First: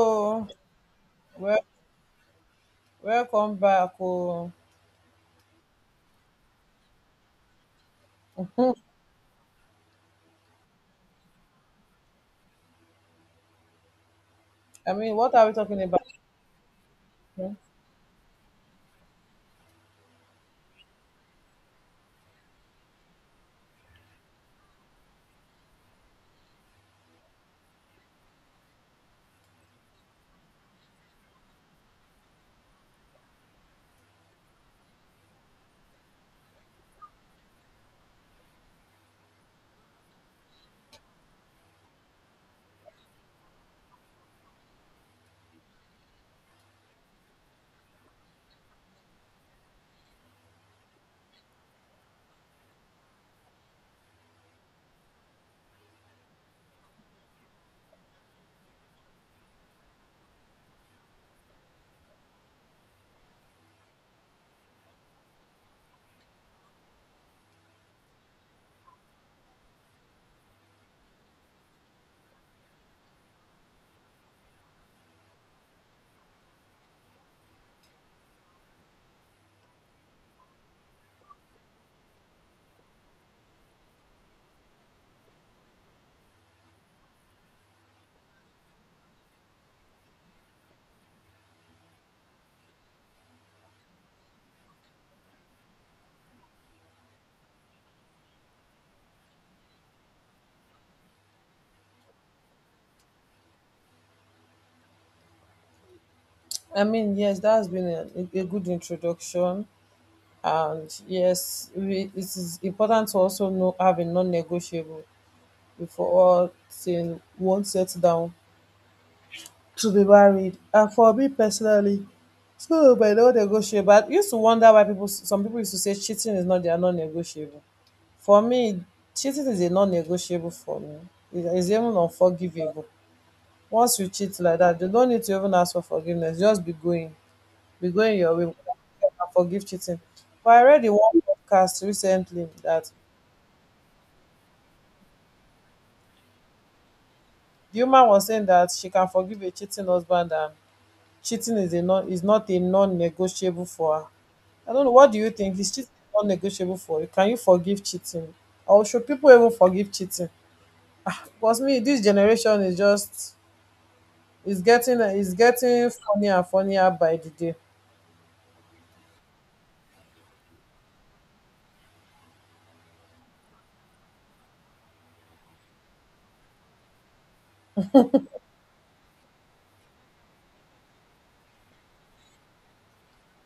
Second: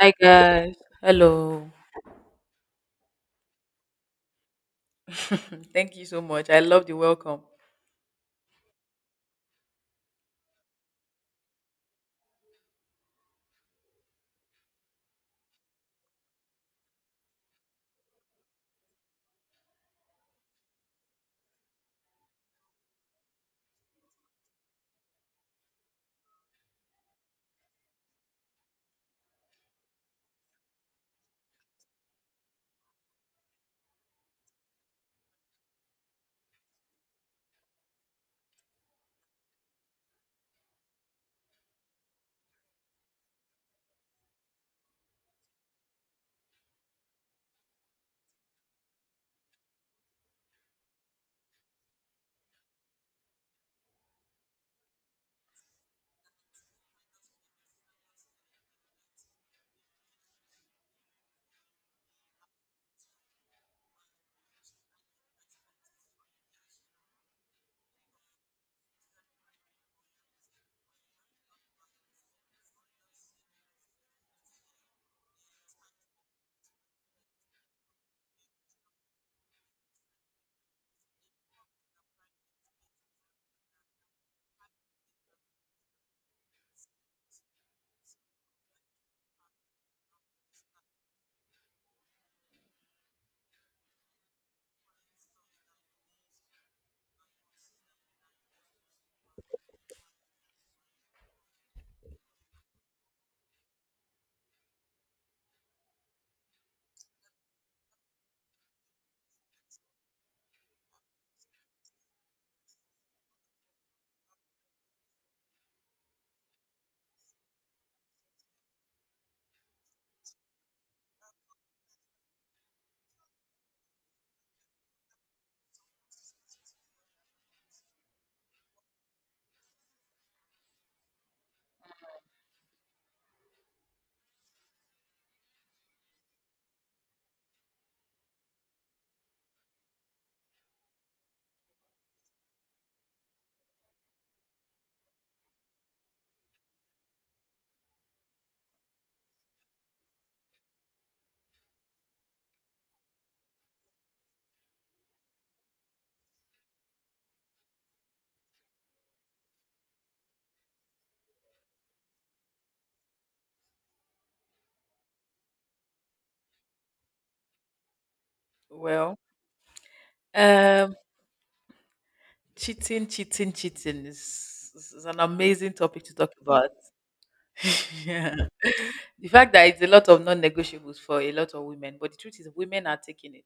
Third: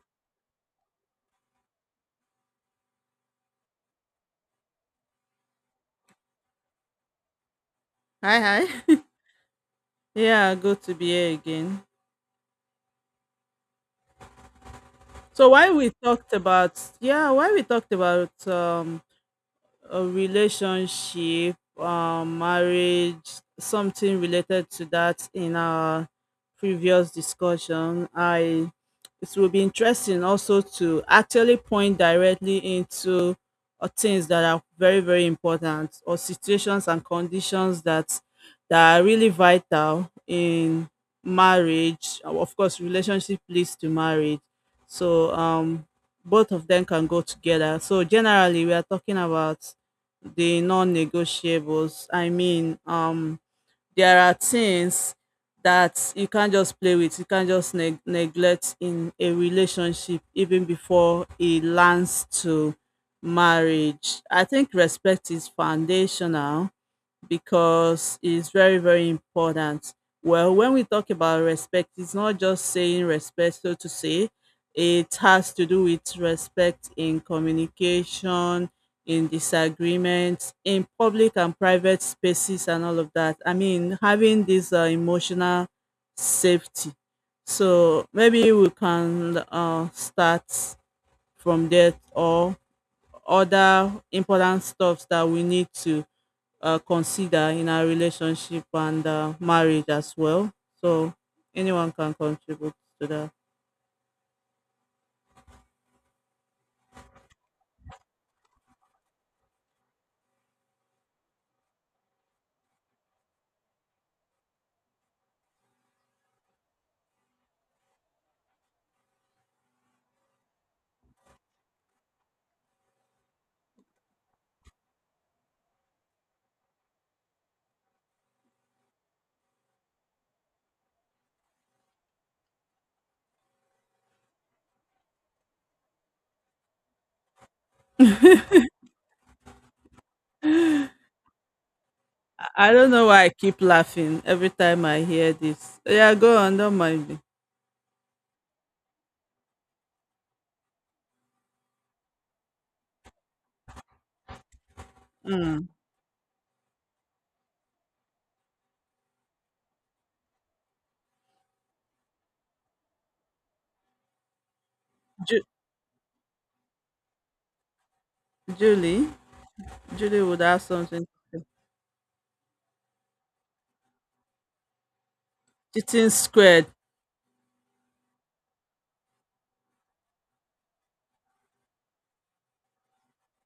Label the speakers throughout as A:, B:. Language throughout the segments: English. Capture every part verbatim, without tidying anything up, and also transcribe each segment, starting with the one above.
A: Hi guys. Hello.
B: well, welcome back. Oh,
A: Thank you so much. I love the welcome.
C: Hi, hi. Yeah, good to be here again.
B: I mean, what are
C: So
B: we
C: why
B: talking
C: we
B: about?
C: talked about yeah, why
B: Hmm?
C: we talked about um a relationship, um marriage, something related to that in our previous discussion. I it will be interesting also to actually point directly into uh, things that are very very important, or situations and conditions that that are really vital in marriage. Uh, of course, relationship leads to marriage, so um both of them can go together. So generally we are talking about the non-negotiables. I mean um there are things that you can't just play with, you can't just neg- neglect in a relationship even before it lands to marriage. I think respect is foundational because it's very, very important. Well, when we talk about respect, it's not just saying respect, so to say. It has to do with respect in communication, in disagreements, in public and private spaces, and all of that. I mean, having this uh, emotional safety. So maybe we can uh, start from there, or other important stuff that we need to uh, consider in our relationship and uh, marriage as well. So anyone can contribute to that.
B: I mean, yes, that's been a, a good introduction, and yes, we, it is important to also know have a non-negotiable before all thing won't settle down to be married. And for me personally, so my non-negotiable. I used to wonder why people, some people used to say cheating is not their non-negotiable. For me, cheating is a non-negotiable for me. It is even unforgivable. Once you cheat like that, you don't need to even ask for forgiveness. Just be going, be going your way. And forgive cheating. But I read in one podcast recently
C: I
B: that
C: don't know why I keep laughing every time I hear this. Yeah, go on, don't mind me.
B: the woman was saying that she can forgive a cheating husband and cheating is a non is not a non-negotiable for her. I don't know. What do you think?
C: Mm.
B: Is cheating non-negotiable for you? Can you forgive cheating, or should people even forgive cheating? Because me, this generation is just It's getting it's
C: Ju-
B: getting funnier and funnier by the day.
C: Julie,
A: Well,
C: Julie would have
A: um,
C: something to say.
A: cheating, cheating, cheating is, is is an amazing topic
C: Cheating
A: to talk
C: squared.
A: about. Yeah. The fact that it's a lot of non-negotiables for a lot of women, but the truth is women are taking it.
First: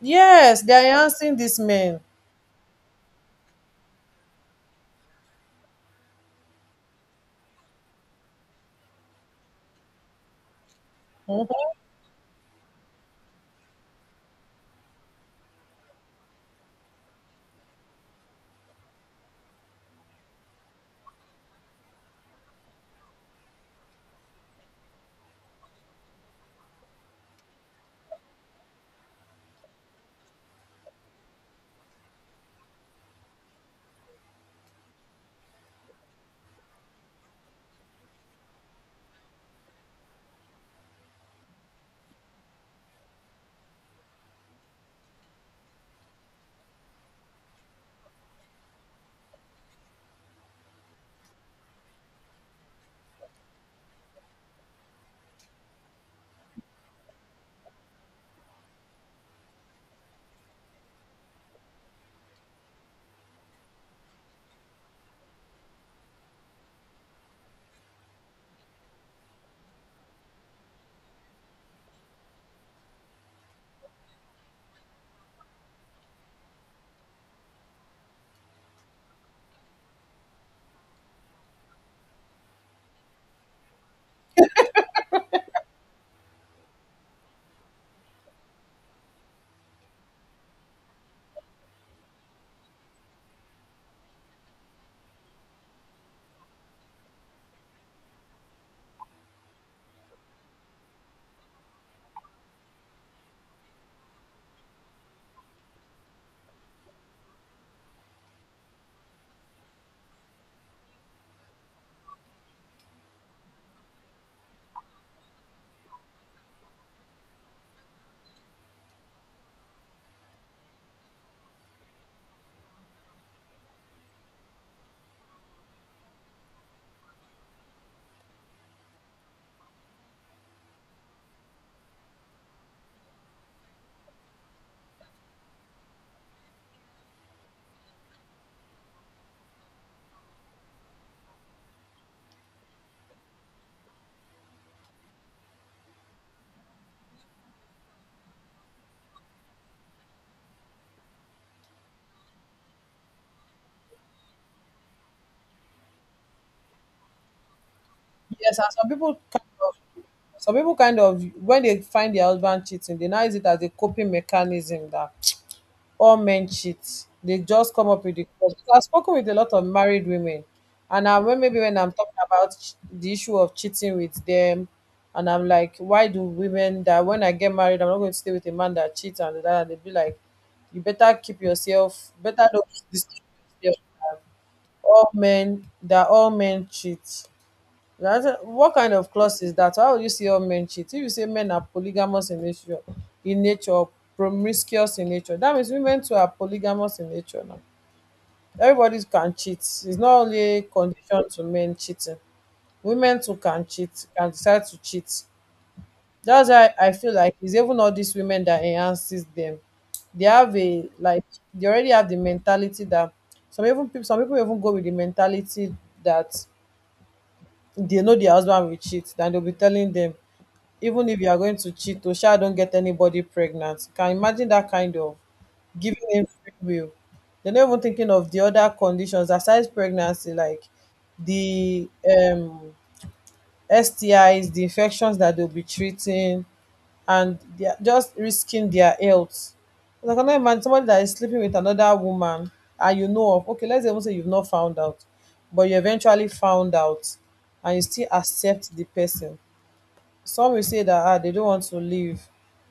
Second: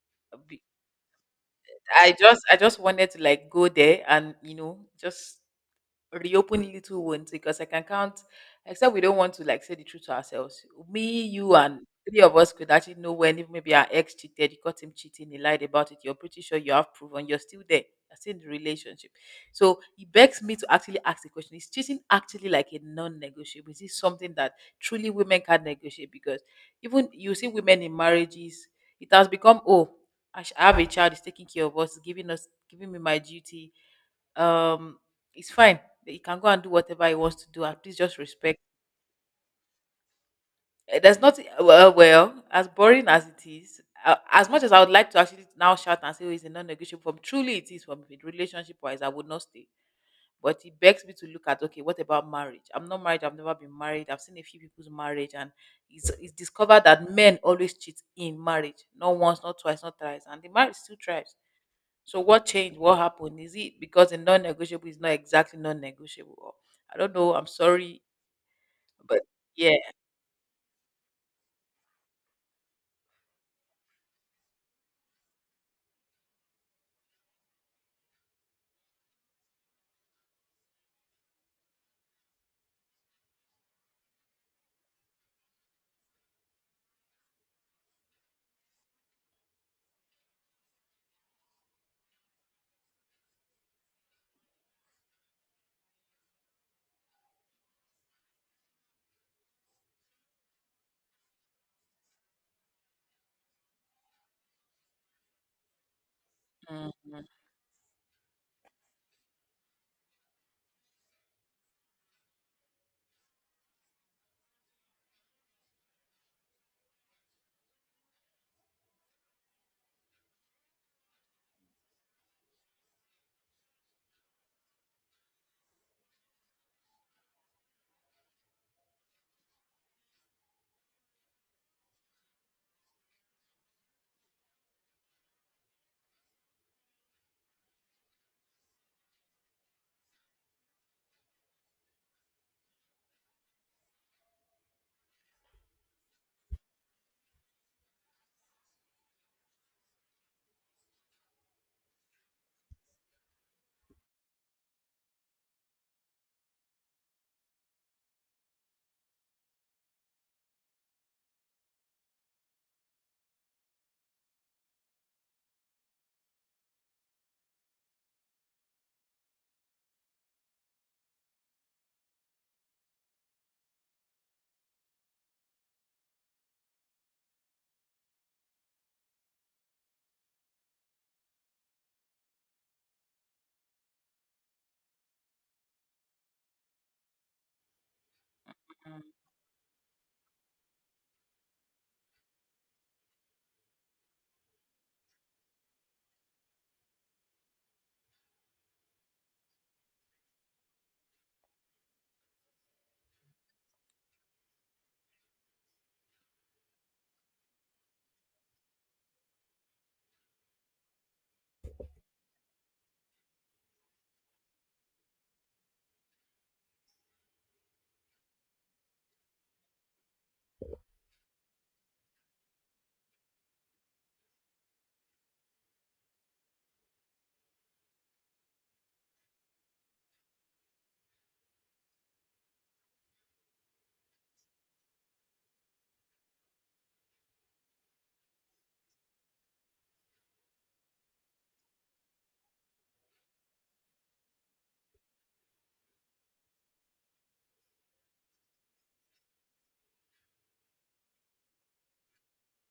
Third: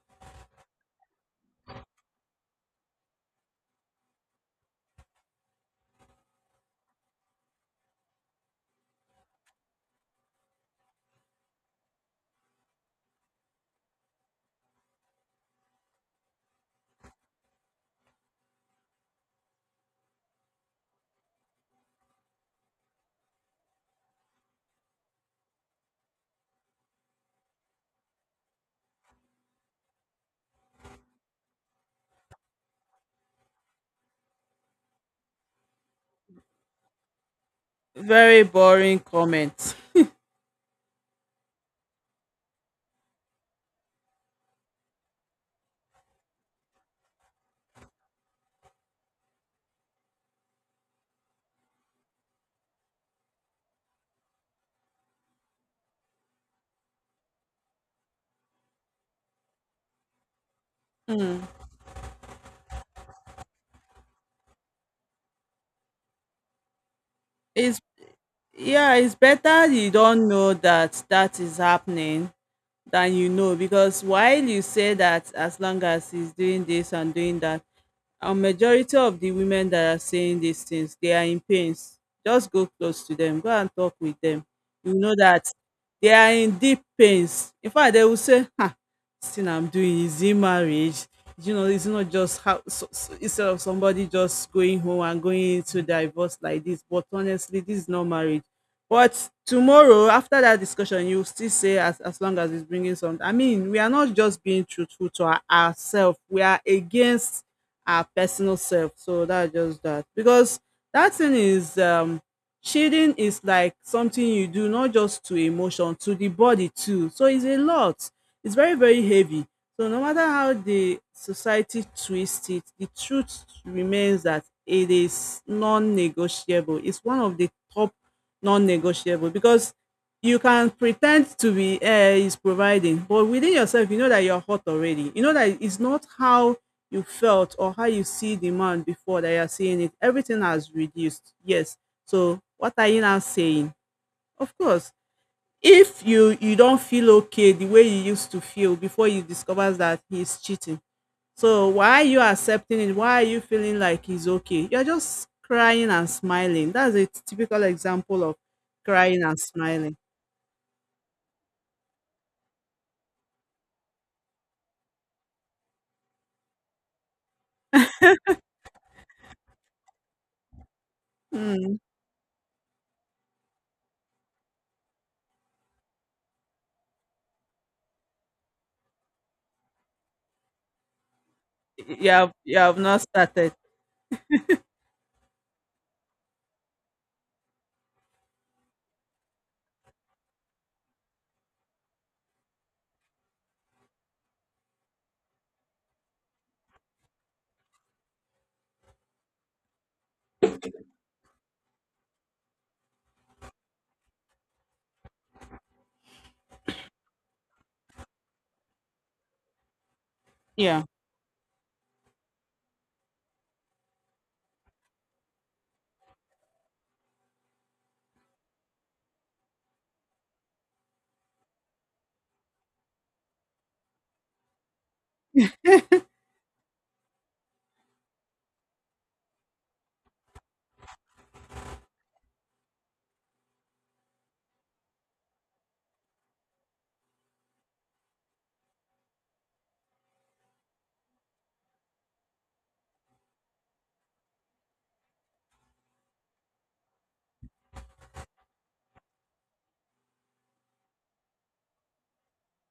B: Yes,
A: Be-
B: they are enhancing this man.
A: I just I just wanted to like go there and you know just reopen little wounds because I can count, except we don't want to like say the truth to ourselves. Me, you,
B: Mhm.
A: and three of us could actually know when if maybe our ex cheated, you caught him cheating, he lied about it. You're pretty sure you have proven you're still there. You're still in the relationship. So it begs me to actually ask the question: is cheating actually like a non negotiable? Is this something that truly women can negotiate? Because even you see women in marriages, it has become, oh, I sh- I have a child, is taking care of us, giving us, giving me my duty, um it's fine. He can go and do whatever he wants to do, and please just
C: Very
A: respect.
C: boring comment.
A: Eh, there's not well, well, as boring as it is. uh, As much as I would like to actually now shout and say oh, it's a non-negotiable, from truly it is from a relationship-wise, I would not stay. But it begs me to look at okay, what about marriage? I'm not married. I've never been married. I've seen a few people's marriage, and it's, it's discovered that men always cheat in marriage. Not once, not twice, not thrice, and the marriage still thrives. So what changed? What happened? Is it because a non-negotiable is not exactly non-negotiable? Or I don't know. I'm
C: It's
A: sorry.
C: yeah, it's
A: But
C: better
A: yeah.
C: you don't know that that is happening than you know, because while you say that as long as he's doing this and doing that, a majority of the women that are saying these things, they are in pains. Just go close to them, go and talk with them. You know that they are in deep pains. In fact, they will say, "Ha, this thing I'm doing is in marriage. You know, it's not just how." So, so, instead of somebody just going home and going into divorce like this. But honestly, this is not marriage. But tomorrow, after that discussion, you will still say, as, as long as it's bringing something. I mean, we are not just being truthful to our, ourselves. We are
A: Mm, mm,
C: against our personal self. So that's just that. Because that thing is, um shading is like something you do, not just to emotion, to the body too. So it's a lot. It's very, very heavy. So no matter how the society twists it, the truth remains that it is non-negotiable. It's one of the top non-negotiable, because you can pretend to be uh, is providing, but within yourself, you know that you're hot already. You know that it's not how you felt or how you see the man before that you're seeing it. Everything has reduced. Yes, so what are you now saying? Of course, if you you don't feel okay the way you used to feel before you discover that he's cheating. So why are you accepting it? Why are you feeling like he's okay? You're just crying and smiling. That's a typical example of
B: Yes, and some people
C: crying and smiling.
B: some people kind of when they find their husband cheating, they now use it as a coping mechanism that all men cheat. They just come up with the cause. Because I've spoken with a lot of married women, and I, when maybe when
C: Mm.
B: I'm talking about ch- the issue of cheating with them, and I'm like, why do women that when I get married, I'm not going to stay with a man that cheats and that, and they be like, you better keep yourself,
C: You have
B: better
C: you
B: don't
C: have
B: keep
C: not
B: this thing
C: started.
B: to yourself. All men that all men cheat. That's a- what kind
A: mm.
B: of clause is that? How will you see all men cheat? If you say men are polygamous in nature, in nature, or promiscuous in nature, that means women too are polygamous in nature now. Everybody can cheat. It's not only a condition to men cheating. Women too can cheat, can decide to cheat. That's why I feel like it's even all these women that enhances them. They have
C: Yeah.
B: a like they already have the mentality that some even people some people even go with the mentality that they know their husband will cheat, then they'll be telling them even if you are going to cheat to sha, don't get anybody pregnant. Can you imagine that kind of giving him free will? They're not even thinking of the other conditions aside pregnancy, like the um STIs, the infections that they'll be treating, and they're just risking their health. So I cannot imagine somebody that is sleeping with another woman, and you know of, okay, let's even say you've not found out, but you eventually found out and you still accept the person. Some will say that ah, they don't want to leave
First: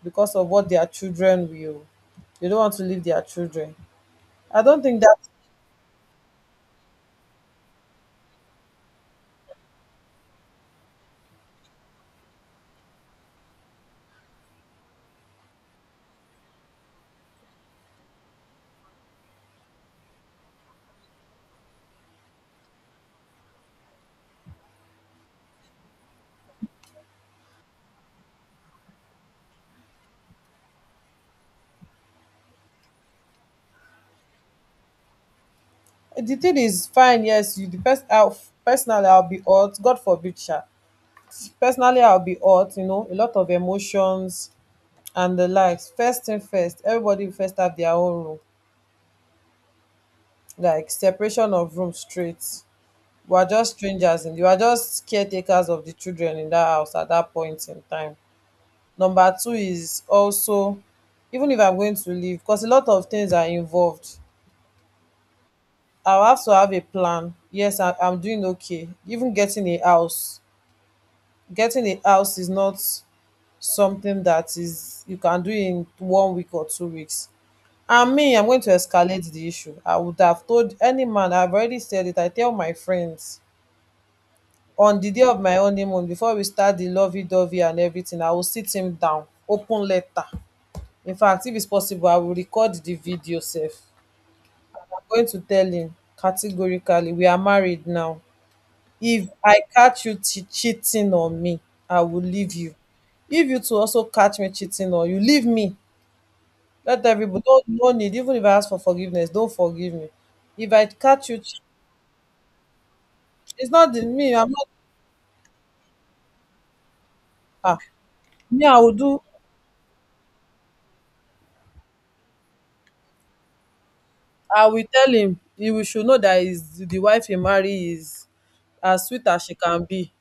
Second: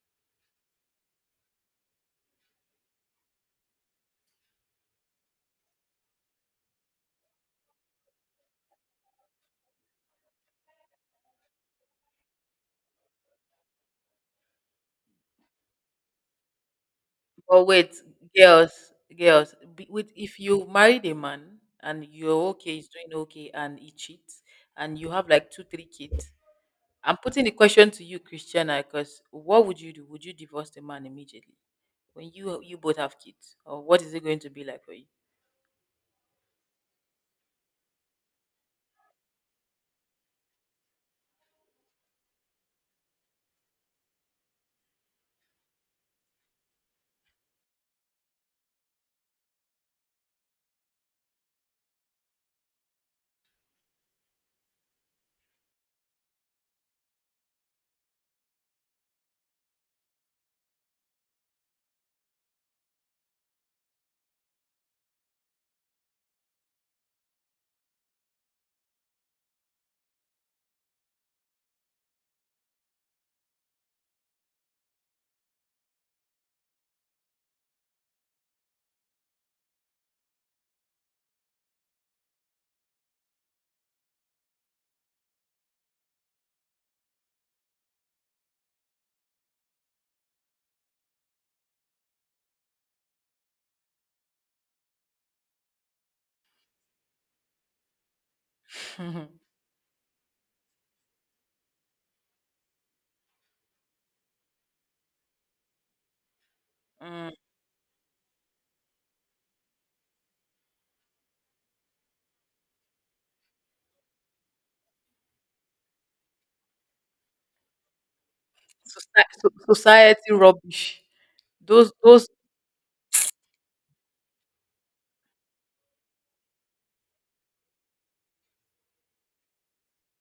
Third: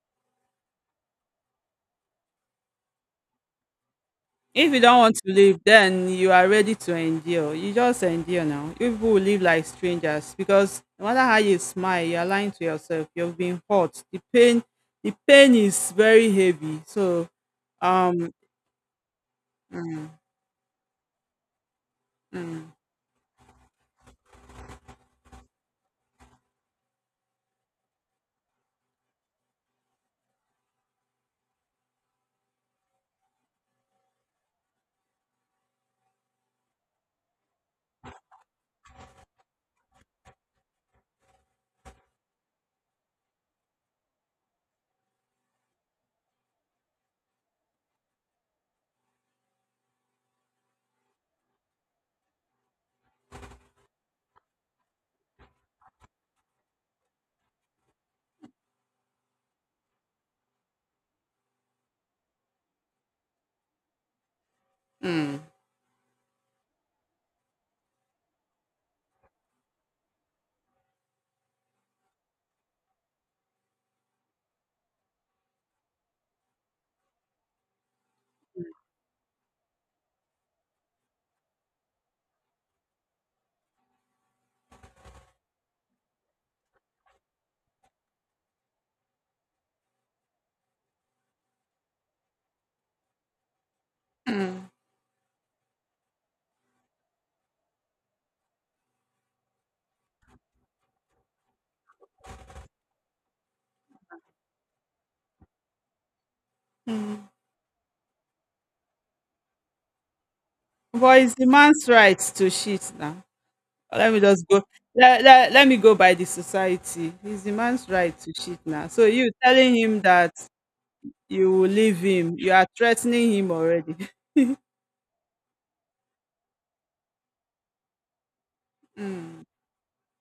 B: because of what their children will. They don't want to leave their children. I
C: If you
B: don't
C: don't
B: think
C: want
B: that
C: to live, then you are ready to endure. You just endure now. You people will live like strangers because no matter how you smile, you are lying to yourself. You've been hurt. The pain, the pain is very heavy. So,
A: But wait,
C: um,
A: girls, girls, be-
C: mm,
A: with if you married a man and you're
C: mm,
A: okay, he's doing okay, and he cheats, and you have like two, three kids, I'm putting the question to you, Christiana, because what would you do? Would you divorce the man immediately when you you both have kids, or what is it going to be like for you?
B: the thing is fine. Yes, you the person. I'll, personally, I'll be hurt. God forbid, sha. Personally, I'll be hurt. You know, a lot of emotions and the likes. First thing first, everybody will first have their own room. Like separation of room straight. We are just strangers and you are just caretakers of the children in that house at that point in time. Number two is also, even if I'm going to leave, because a lot of things are involved,
C: mm,
B: I'll have to have a plan. Yes, I, I'm doing okay. Even getting a house getting a house is not something that is you can do in one week or two weeks. And me, I'm going to escalate the issue. I would have told any man. I've already said it. I tell my friends, on the day of my honeymoon, before we start the lovey-dovey and everything, I will sit him down, open letter. In fact, if it's possible, I will record the video sef. I'm going to tell him categorically, we are married now.
A: Mm.
B: If I catch you che- cheating on me, I will leave you. If you too also catch me cheating on you, leave me. Let
C: mm.
B: everybody don't no need. Even if I ask for forgiveness, don't forgive me. If I
C: But
B: catch
C: it's
B: you,
C: the
B: che-
C: man's right to shit now.
B: It's not the
C: Let me
B: me.
C: just
B: I'm
C: go.
B: not.
C: Let, let, let me go by the society. It's the
B: Ah,
C: man's right to shit
B: me, I
C: now.
B: will
C: So
B: do.
C: you
A: soci- so-
C: telling him
A: Society
C: that
A: rubbish.
C: you will
A: Those
C: leave
A: those.
C: him. You are threatening him already.
B: I will tell him he will should know that is the wife he marry is as sweet as
C: Mm.
B: she can be.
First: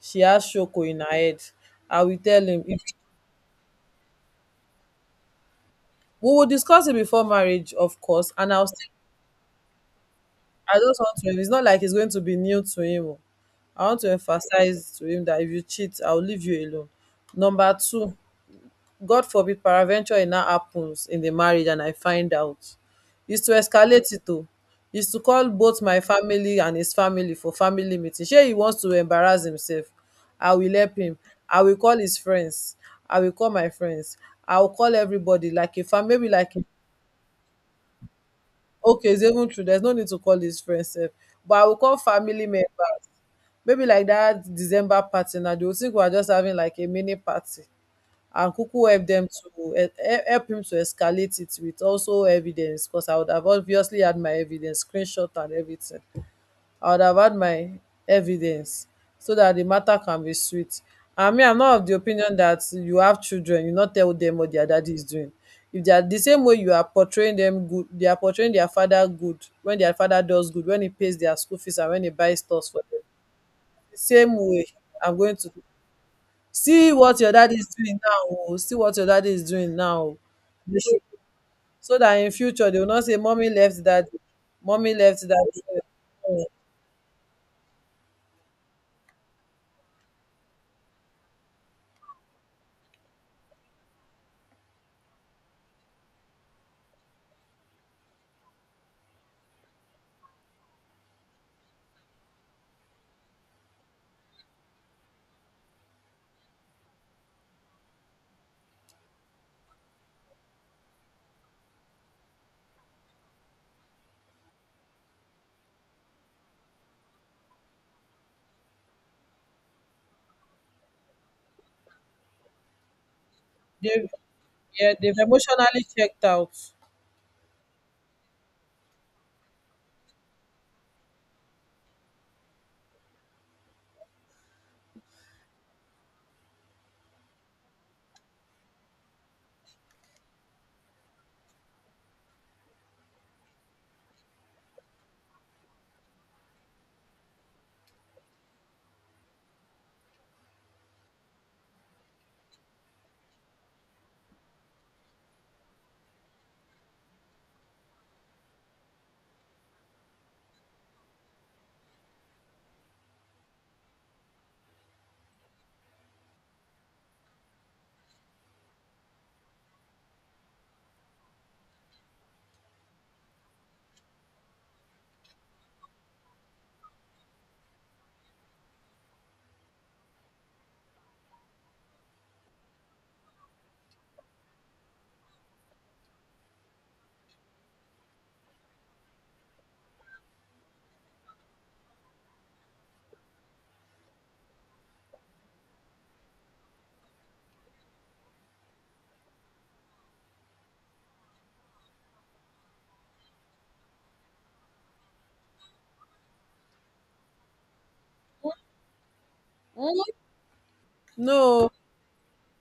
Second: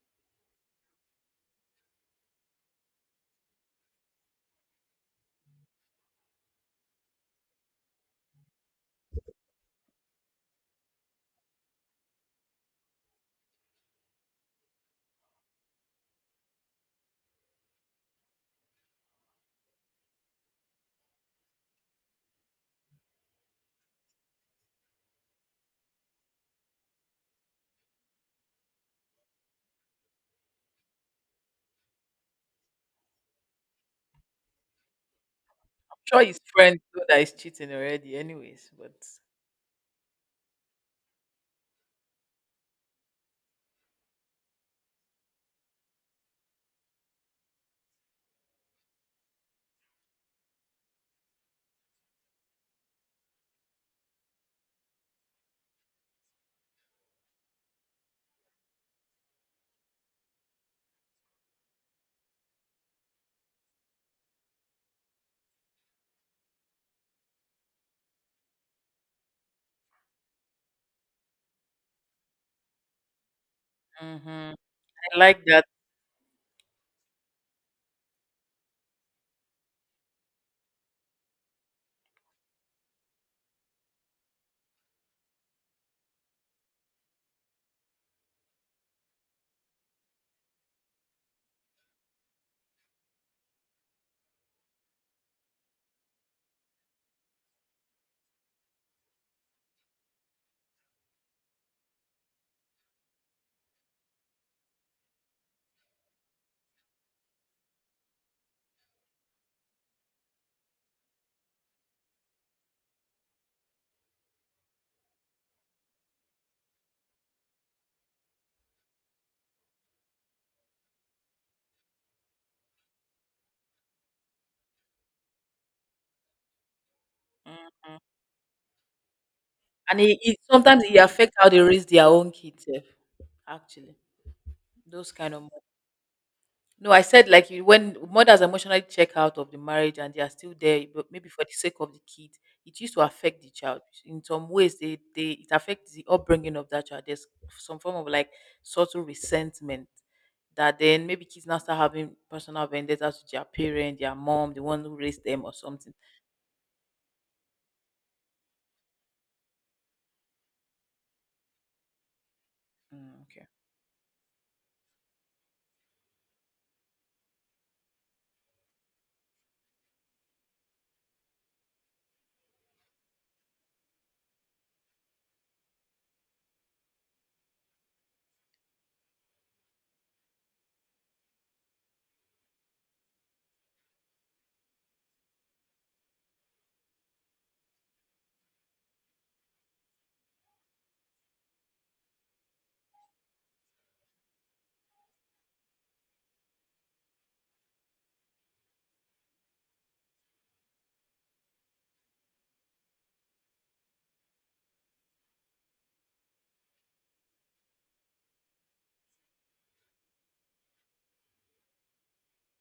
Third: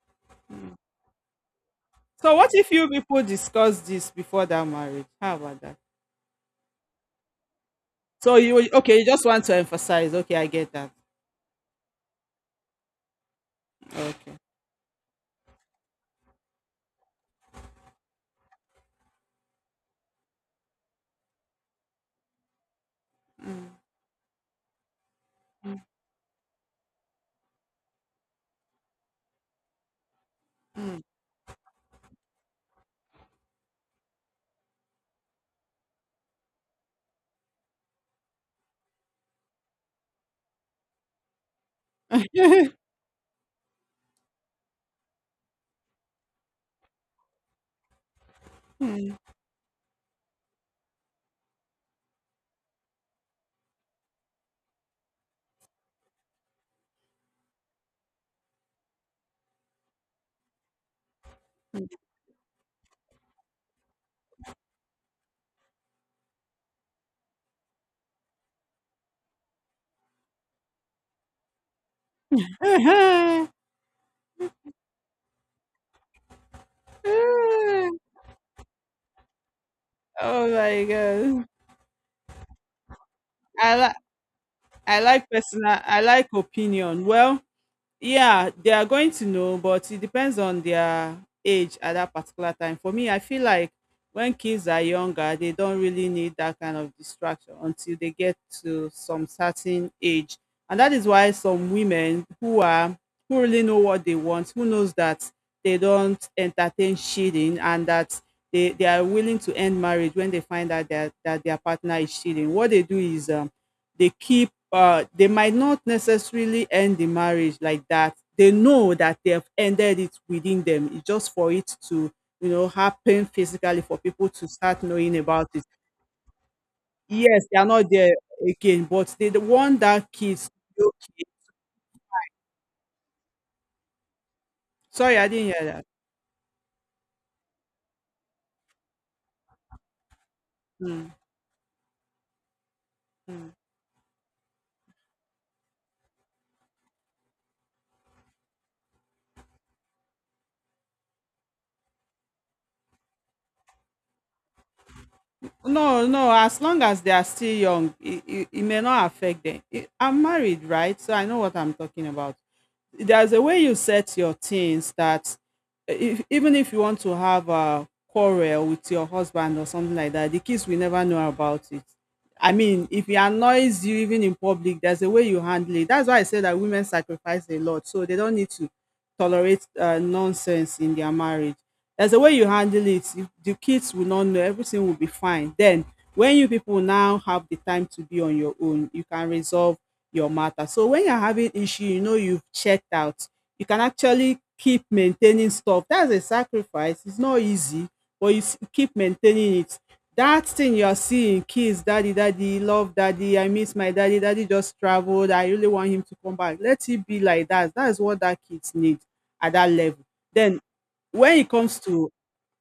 B: She has shoko in her head. I will
C: So
B: tell
C: what
B: him.
C: if
B: If,
C: you people discuss this before that marriage? How about that?
B: we will discuss it before marriage, of course.
C: So
B: And I'll
C: you
B: still,
C: okay, you just want to emphasize. Okay, I get
B: I
C: that.
B: just want to, it's not like it's going to be new to him. Oh. I want to
C: Okay.
B: emphasize to him that if you cheat, I'll leave you alone. Number two, God forbid peradventure it now happens in the marriage and I find out, is to escalate it o, is to call both my family and his family for family meeting. Shey he wants to embarrass himself, I will help him. I will call his friends, I will call my friends, I will call everybody like a
A: I'm
B: fam
A: sure
B: maybe
A: his
B: like a
A: friends know that he's cheating already. Anyways, but.
B: okay, it's even true, there's no need to call his friends sef. But I will call family members, maybe like that December party na, they will think we are just having like a mini party, and Kuku helped them to he- he- help him to escalate it with also evidence, because I would have obviously had my evidence, screenshot and everything. I would have had my evidence so that the matter can be sweet. I mean, I'm not of the opinion that you have children, you not tell them what their daddy is doing. If they are the same way you are portraying them good, they are portraying their father good when their father does good, when he pays their school fees and when he buys stuff for them.
C: Oh
B: The same
A: Hmm.
B: way I'm
A: I
B: going
A: like
B: to
A: that.
B: see what your dad is doing now oh, see what your daddy is doing now oh. They
C: my
B: should-
C: god.
B: so that in future they will not say "Mommy
C: I
B: left
C: like
B: daddy, Mommy
C: I
B: left
C: like
B: daddy."
C: personal I like
B: um
C: opinion. Well, yeah, they are going to know, but it depends on their age at that particular time. For me, I feel like when kids are younger, they don't really need that kind of distraction until they get to some certain age. And that is why some women who are who really know what they want, who knows that they don't entertain cheating, and that they, they are willing to end marriage when they find out that, that their partner is cheating. What they do is, um, they keep uh, they might not necessarily end the marriage like that. They know that they have ended it within them. It's just for it to, you know, happen physically for
B: They've
C: people to start
B: yeah they've
C: knowing about it.
B: emotionally checked out.
C: Yes, they are not
A: Mhm.
C: there again, but they the one
A: And
C: that
A: it, it
C: kids.
A: sometimes it
C: Okay.
A: affect how they raise their own kids, sef, actually. Those
C: Sorry, I
A: kind of
C: didn't
A: mo-
C: hear that.
A: No, I said like you- when mothers emotionally check out of the marriage and they are still there,
C: Hmm.
A: but maybe for the sake of the kid, it used to affect the child in some ways. They they it affects the upbringing of that child. There's some form of like subtle resentment that then maybe kids now start having personal vendettas with their parent, their mom, the one who raised them or something.
C: No, no. As long as they are still young, it, it, it may not affect them. It, I'm married, right? So I know what I'm talking about.
A: Mm,
C: There's a
A: okay.
C: way you set your things that, eh, if, even if you want to have a quarrel with your husband or something like that, the kids will never know about it. I mean, if he annoys you even in public, there's a way you handle it. That's why I say that women sacrifice a lot, so they don't need to tolerate uh, nonsense in their marriage. There's a way you handle it. If the kids will not know, everything will be fine. Then, when you people now have the time to be on your own, you can resolve your matter. So when you're having issue, you know you've checked out. You can actually keep maintaining stuff. That's a sacrifice. It's not easy, but you s- keep maintaining it. That thing you're seeing: "Kids, daddy, daddy love, daddy, I miss my daddy, daddy just traveled, I really want him to come back." Let it be like that. That's what that kids need at that
B: Hmm.
C: level. Then when it
B: No.
C: comes to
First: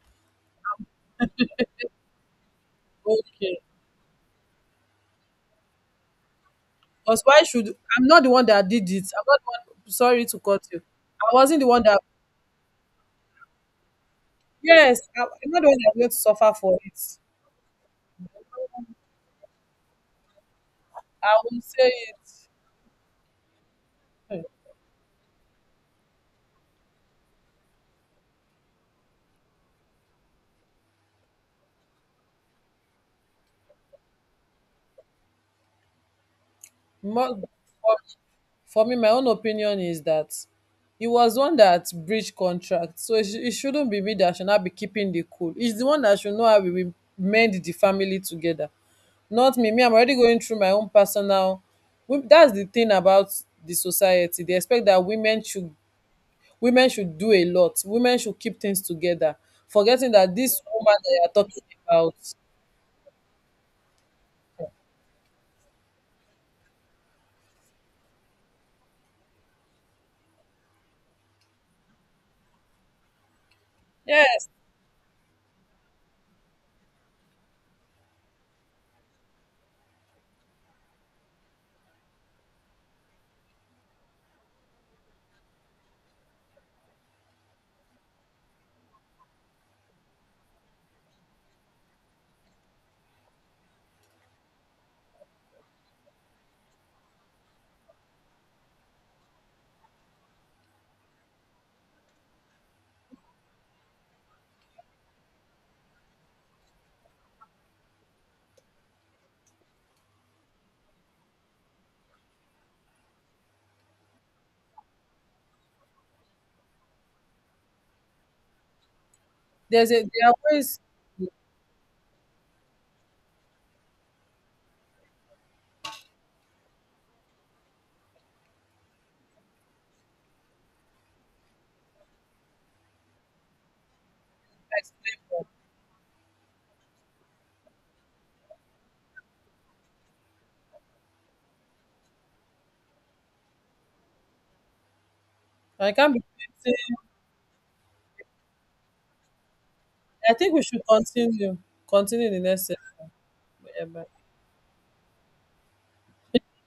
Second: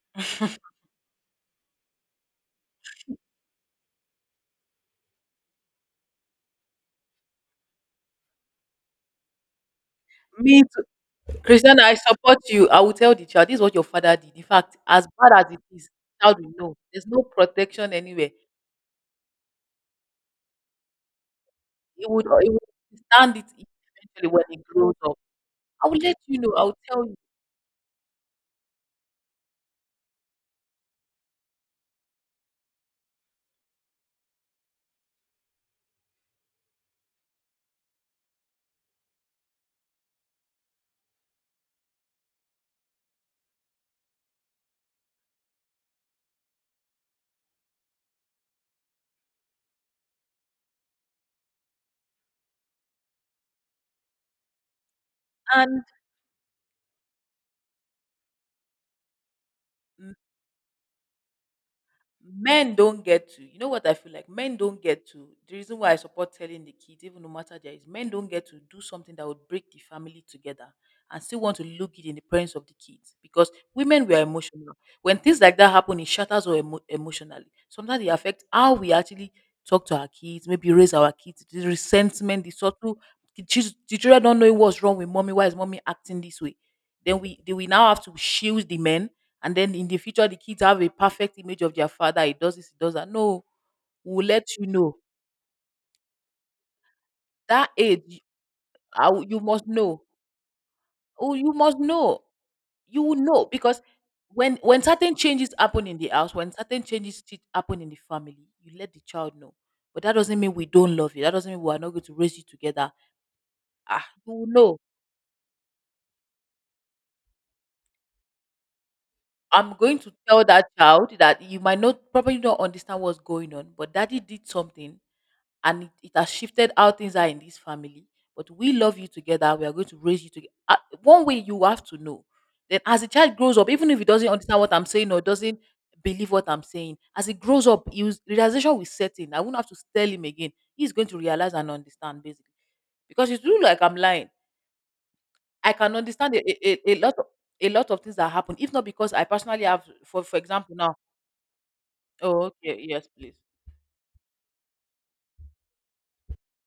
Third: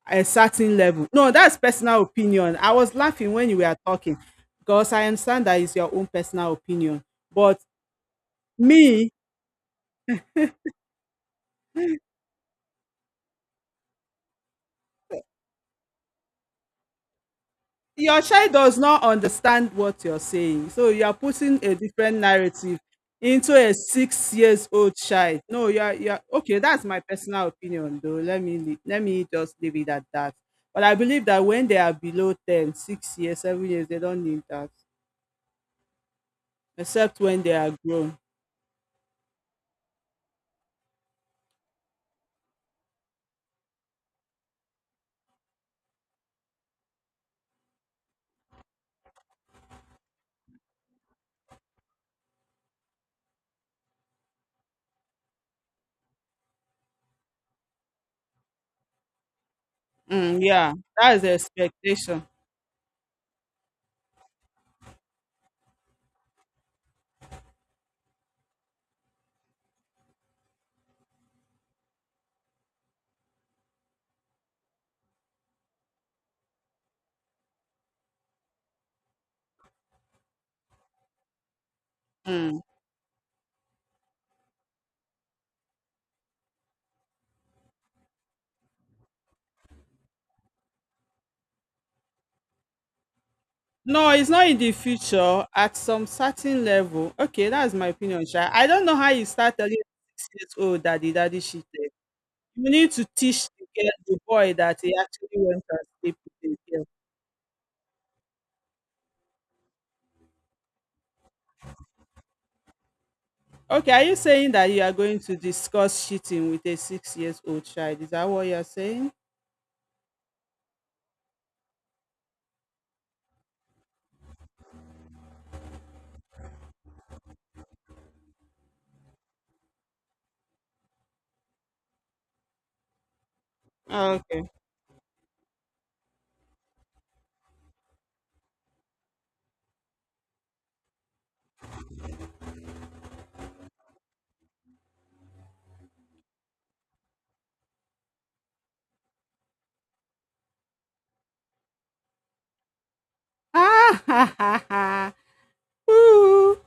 C: a certain level, no. That's personal opinion. I was laughing when you
B: Okay,
C: were talking because I understand that is your own personal opinion.
B: because why
C: But
B: should, I'm not the one that did it,
C: me,
B: I'm not the one, sorry to
A: Me
B: cut you, I wasn't the
A: Christiana,
B: one
A: I
B: that,
A: support you. I will tell the child, "This is what your father did." In fact,
B: yes,
A: as
B: I, I'm
A: bad as it
B: not the one
A: is,
B: that is going to
A: child will
B: suffer
A: know.
B: for
A: There's
B: it.
A: no protection
C: your
A: anywhere.
C: child does not understand what you're saying, so you are
B: I will
C: putting a
B: say
A: He
C: different
A: would he would
C: narrative
A: stand it
C: into a
A: eventually
C: six
A: when
B: it,
A: he
C: years
A: grows
C: old
A: up.
C: child. No, you
A: I
C: are
A: will
C: you
A: let
C: are
A: you know.
C: okay,
A: I will
C: that's my
A: tell you.
C: personal opinion though. Let me lea let me just leave it at that. But I believe that when they are below ten, six years, seven years, they don't need that,
B: um
C: except
B: more
C: when they are grown.
B: for me, my own opinion is that he was one that breached contract. So it, sh- it shouldn't be me that should not be keeping the cool. It's the one that should know how we will mend the family together. Not me. Me, I'm already going through my own personal. wo- That's the thing about the society. They expect that women should,
A: And
B: women should do a lot. Women should keep things together, forgetting that
C: Mm,
B: this
C: yeah,
B: woman
C: that
B: that
C: is the
B: you're talking about.
C: expectation.
A: men don't get to you know what I feel like men don't get to, the reason why I support telling the kids, even no matter there is, men don't get to do something that would break the family together and still want to look it in the parents of the kids. Because women were
B: Yes,
A: emotional, when things like that happen it shatters us emo- emotionally, sometimes it affects how we actually talk to our kids, maybe raise our kids, the resentment, the
C: Mm.
A: subtle, the chil- the children don't know what's wrong with mommy, why is mommy acting this way. Then we then we now have to shield the men, and then in the future the kids have a perfect image of their father, he does this, he does that. No,
C: No,
A: we'll
C: it's
A: let
C: not in
A: you
C: the
A: know
C: future at some certain level. Okay,
A: that
C: that's my
A: age y-
C: opinion sha. I don't know
A: I
C: how you
A: w- you
C: start
A: must
C: telling a
A: know.
C: six years old that the
A: Oh,
C: daddy
A: you
C: shit.
A: must know.
C: You need
A: You
C: to
A: will know
C: teach the
A: because
C: girl, the boy,
A: when
C: that
A: when
C: he
A: certain
C: actually
A: changes
C: went and
A: happen in the
C: slept
A: house, when
C: with a
A: certain
C: girl.
A: changes ch- happen in the family, you let the child know, but that doesn't mean we don't love you, that doesn't mean we are not going to raise you together.
C: Okay, are
A: Ah,
C: you
A: you will
C: saying that
A: know.
C: you are going to discuss cheating with a six years old child? Is that what you're saying?
A: I'm
B: there's
A: going
B: a
A: to
B: there are
A: tell that
B: ways
A: child
B: to
A: that you might not probably not understand what's going on, but daddy did something, and it, it has shifted how things are in this family. But we love you together. We are going to raise you together. One way you have to know. Then, as a child grows up, even if he doesn't
C: Okay.
A: understand what I'm saying
B: explain
A: or
B: them.
A: doesn't believe what I'm saying, as he grows up, he was, realization will set in. I won't have to tell him again. He's going to realize and understand basically because it's really like I'm lying. I
B: I
A: can
B: can't be,
A: understand a, a, a a lot of a lot of things that happen, if not because I personally have, for
B: I
A: for
B: think we
A: example,
B: should
A: now.
B: continue. Continue in the
A: Oh,
B: next
A: okay,
B: session.
A: yes, please.
B: Yeah,
C: Ah,
B: bye.
C: ha, ha, ha. Ooh.